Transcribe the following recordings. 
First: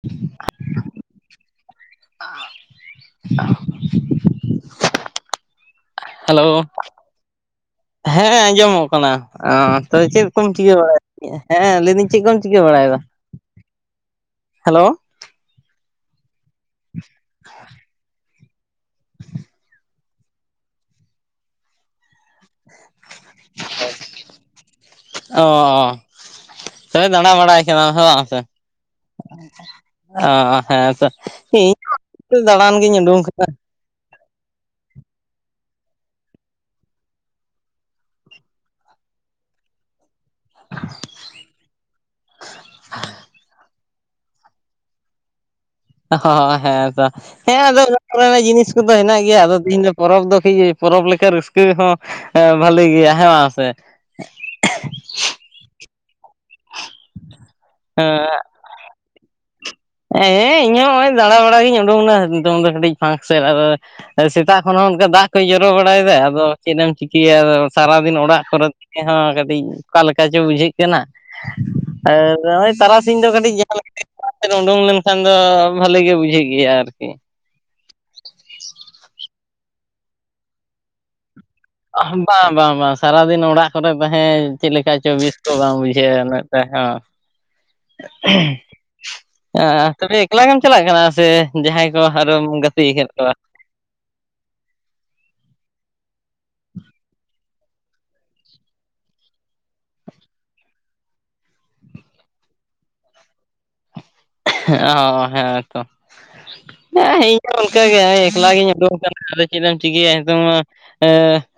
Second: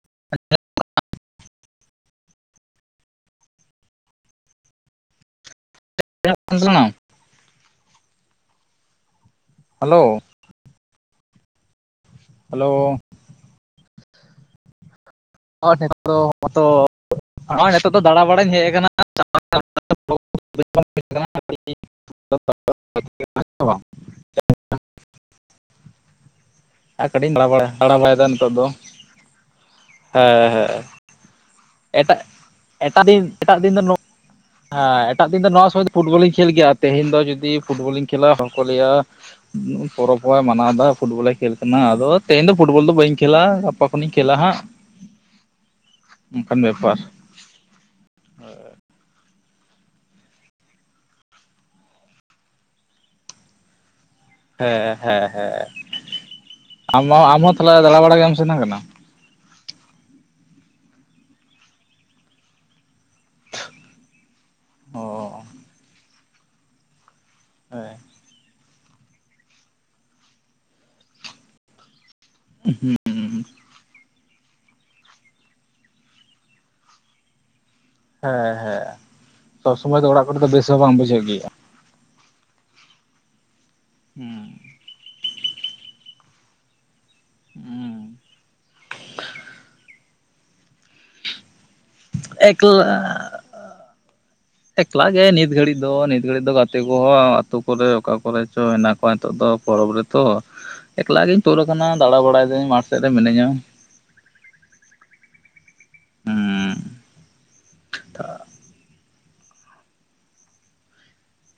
[inaudible] [unintelligible] Hello, ᱦᱮᱸ ᱟᱸᱡᱚᱢᱚᱜ ᱠᱟᱱᱟ ᱛᱚ ᱪᱮᱫ ᱠᱚᱢ ᱪᱤᱠᱟᱹ ᱵᱟᱲᱟᱭ ᱮᱫ ᱛᱟᱹᱦᱤᱡ ᱟ ᱦᱮᱸ ᱞᱟᱹᱭ ᱫᱤᱧ ᱪᱮᱫ ᱠᱚᱢ ᱪᱤᱠᱟᱹ ᱵᱟᱲᱟᱭ ᱦᱮᱞᱳ ᱮᱫᱟ᱾ ᱦᱮᱞᱳ, [inaudible] ᱦᱚᱸ ᱱᱤᱛᱚᱜ ᱫᱚ ᱫᱟᱲᱟ ᱵᱟᱲᱟᱧ ᱦᱮᱡ ᱟᱠᱟᱱᱟ᱾ ᱚ ᱥᱮ ᱟᱨ ᱠᱟᱹᱴᱤᱡ ᱫᱟᱲᱟ ᱤᱧ ᱫᱟᱬᱟ ᱵᱟᱲᱟᱭ ᱵᱟᱲᱟ ᱠᱟᱱᱟ ᱫᱟᱬᱟ ᱦᱮᱸ ᱵᱟᱝ ᱵᱟᱲᱟᱭᱮᱫᱟ ᱥᱮ᱾ ᱱᱤᱛᱚᱜ ᱫᱚ ᱚ ᱦᱮᱸ ᱛᱚ [inaudible] ᱫᱟᱬᱟᱱ ᱜᱤᱧ ᱮᱴᱟᱜ ᱩᱰᱩᱝ ᱫᱤᱱ ᱠᱟᱱᱟ ᱮᱴᱟᱜ ᱫᱤᱱ ᱫᱚ ᱱᱚ- ᱦᱮᱸ ᱮᱴᱟᱜ ᱫᱤᱱ ᱫᱚ ᱱᱚᱣᱟ ᱥᱚᱢᱚᱭ ᱫᱚ ᱮ ᱮ ᱮ ᱮᱴᱟᱜ ᱫᱤᱱ ᱫᱚ ᱱᱚᱣᱟ ᱥᱚᱢᱚᱭ ᱫᱚ ᱯᱷᱩᱴᱵᱚᱞᱤᱧ ᱠᱷᱮᱞ ᱜᱮᱭᱟ᱾ ᱛᱮᱦᱮᱧ ᱫᱚ ᱡᱩᱫᱤ ᱯᱷᱩᱴᱵᱚᱞᱤᱧ ᱠᱷᱮᱞᱟ ᱦᱚᱲ ᱠᱚ ᱞᱟᱹᱭᱟ ᱯᱚᱨᱚᱵᱽ ᱦᱚᱸ ᱟᱭ ᱢᱟᱱᱟᱣ ᱮᱫᱟ ᱯᱷᱩᱴᱵᱚᱞᱮ ᱠᱷᱮᱞ ᱠᱟᱱᱟ᱾ ᱟᱫᱚ ᱛᱮᱦᱮᱧ ᱫᱚ ᱯᱷᱩᱴᱵᱚᱞ ᱫᱚ ᱵᱟᱹᱧ ᱠᱷᱮᱞᱟ ᱜᱟᱯᱟ ᱠᱷᱮᱞᱟ ᱦᱟᱸᱜ᱾ ᱦᱳ ᱚᱱᱠᱟᱱ ᱦᱮᱸ ᱵᱮᱯᱟᱨ ᱛᱚ ᱦᱮᱸ ᱟᱫᱚ ᱠᱚᱨᱮᱱᱟᱜ ᱡᱤᱱᱤᱥ ᱠᱚᱫᱚ ᱦᱮᱱᱟᱜ ᱜᱮᱭᱟ ᱟᱫᱚ ᱛᱤᱦᱤᱧ ᱫᱚ ᱯᱚᱨᱚᱵᱽ ᱫᱚ ᱠᱟᱹᱡ ᱯᱚᱨᱚᱵᱽ ᱞᱮᱠᱟ ᱨᱟᱹᱥᱠᱟᱹ ᱦᱚᱸ ᱦᱮᱸ ᱵᱷᱟᱞᱤ ᱜᱮᱭᱟ ᱦᱮᱸ ᱥᱮ᱾ ᱦᱮᱸ ᱦᱮᱸ ᱦᱮᱸ ᱟᱢ ᱟᱢ ᱦᱚᱸ ᱛᱟᱦᱚᱞᱮ ᱫᱟᱲᱟ ᱵᱟᱲᱟ ᱜᱮᱢ ᱥᱮᱱ ᱟᱠᱚᱢ᱾ ᱮᱸ ᱤᱧ ᱦᱚᱸ ᱱᱚᱜᱚᱭ ᱫᱟᱬᱟ ᱵᱟᱲᱟᱜ ᱜᱤᱧ ᱩᱰᱩᱠ ᱱᱟ ᱱᱤᱛᱚᱝ ᱫᱚ ᱠᱟᱹᱴᱤᱡ ᱯᱷᱟᱠ ᱥᱮᱫ ᱟᱨ ᱥᱮᱛᱟᱜ ᱠᱷᱚᱱ ᱦᱚᱸ ᱚ ᱚᱱᱠᱟ ᱫᱟᱜ ᱠᱚᱭ ᱡᱚᱨᱚ ᱵᱟᱲᱟᱭᱮᱫᱟ ᱟᱫᱚ ᱪᱮᱫ ᱮᱢ ᱪᱤᱠᱟᱹᱭᱟ ᱟᱫᱚ᱾ ᱦᱮᱸ ᱥᱟᱨᱟᱫᱤᱱ ᱚᱲᱟᱜ ᱠᱚᱨᱮ ᱠᱟᱹᱴᱤᱡ ᱚᱠᱟ ᱞᱮᱠᱟ ᱪᱚ ᱵᱩᱡᱷᱟᱹᱜ ᱠᱟᱱᱟ᱾ ᱟᱨ ᱱᱚᱜ-ᱚᱭ ᱛᱟᱨᱟᱥᱤᱧ ᱫᱚ ᱠᱟᱹᱴᱤᱡ ᱡᱟᱸᱦᱟ ᱞᱮᱠᱟ ᱜᱮ᱾ ᱚᱰᱩᱝ ᱞᱮᱱᱠᱷᱟᱱ ᱫᱚ ᱵᱷᱟᱞᱤ ᱜᱮ ᱵᱩᱡᱷᱟᱹᱜ ᱜᱮᱭᱟ ᱟᱨᱠᱤ᱾ ᱦᱮᱸ ᱦᱮᱸ ᱥᱚᱵ ᱥᱚᱢᱚᱭ ᱫᱚ ᱚᱲᱟᱜ ᱠᱚᱨᱮ ᱫᱚ ᱵᱮᱥ ᱦᱚᱸ ᱵᱟᱝ ᱵᱩᱡᱷᱟᱹᱜ ᱜᱮᱭᱟ᱾ ᱵᱟᱝ ᱵᱟᱝ ᱵᱟᱝ ᱥᱟᱨᱟᱫᱤᱱ ᱫᱚ ᱚᱲᱟᱜ ᱠᱚᱨᱮ ᱛᱟᱦᱮᱸ ᱦᱩᱸ ᱪᱮᱫ ᱞᱮᱠᱟ ᱪᱚ ᱵᱮᱥ ᱛᱚ ᱵᱟᱝ ᱵᱩᱡᱷᱟᱹᱜᱼᱟ ᱩᱱᱟᱹᱜ ᱴᱟᱜ ᱦᱚᱸ᱾ ᱦᱩᱸ ᱦᱚᱸ ᱛᱚᱵᱮ ᱮᱠᱞᱟ ᱜᱮᱢ ᱪᱟᱞᱟᱜ ᱠᱟᱱᱟ ᱥᱮ ᱡᱟᱦᱟᱸᱭ ᱠᱚ ᱟᱨᱦᱚᱢ ᱮᱠᱞᱟ ᱜᱟᱛᱮ ᱟᱠᱟᱫ ᱠᱚᱣᱟ᱾ ᱮᱠᱞᱟ ᱜᱮ ᱱᱤᱛ ᱜᱷᱟᱹᱲᱤᱡ ᱫᱚ ᱱᱤᱛ ᱜᱷᱟᱹᱲᱤᱡ ᱫᱚ ᱜᱟᱛᱮ ᱠᱚᱦᱚᱸ᱾ ᱛᱚ ᱯᱚᱨᱮ ᱚᱠᱟ ᱠᱚᱨᱮ ᱪᱚ ᱢᱮᱱᱟᱜ ᱠᱚᱣᱟ ᱱᱤᱛᱚᱜ ᱫᱚ ᱯᱚᱨᱚᱵᱽ ᱨᱮᱛᱚ, ᱮᱠᱞᱟ ᱜᱤᱧ ᱛᱳᱫ ᱟᱠᱟᱱᱟ ᱫᱟᱬᱟ ᱵᱟᱲᱟᱭ ᱫᱟᱹᱧ ᱢᱟᱴᱷ ᱥᱮᱫ ᱨᱮ ᱢᱤᱱᱟᱹᱧᱟ, ᱚ ᱦᱮᱸ ᱛᱚᱻ ᱦᱩᱸ ᱦᱮᱸ ᱤᱧᱦᱚ ᱚᱱᱠᱟᱜᱮ ᱱᱚᱜ-ᱚᱭ ᱮᱠᱞᱟ ᱜᱤᱧ ᱩᱰᱩᱠ ᱟᱠᱟᱱᱟ ᱟᱫᱚ ᱪᱮᱫ ᱮᱢ ᱪᱤᱠᱟᱹᱭᱟ ᱱᱤᱛᱚᱝ ᱢᱟ᱾ ᱮᱸ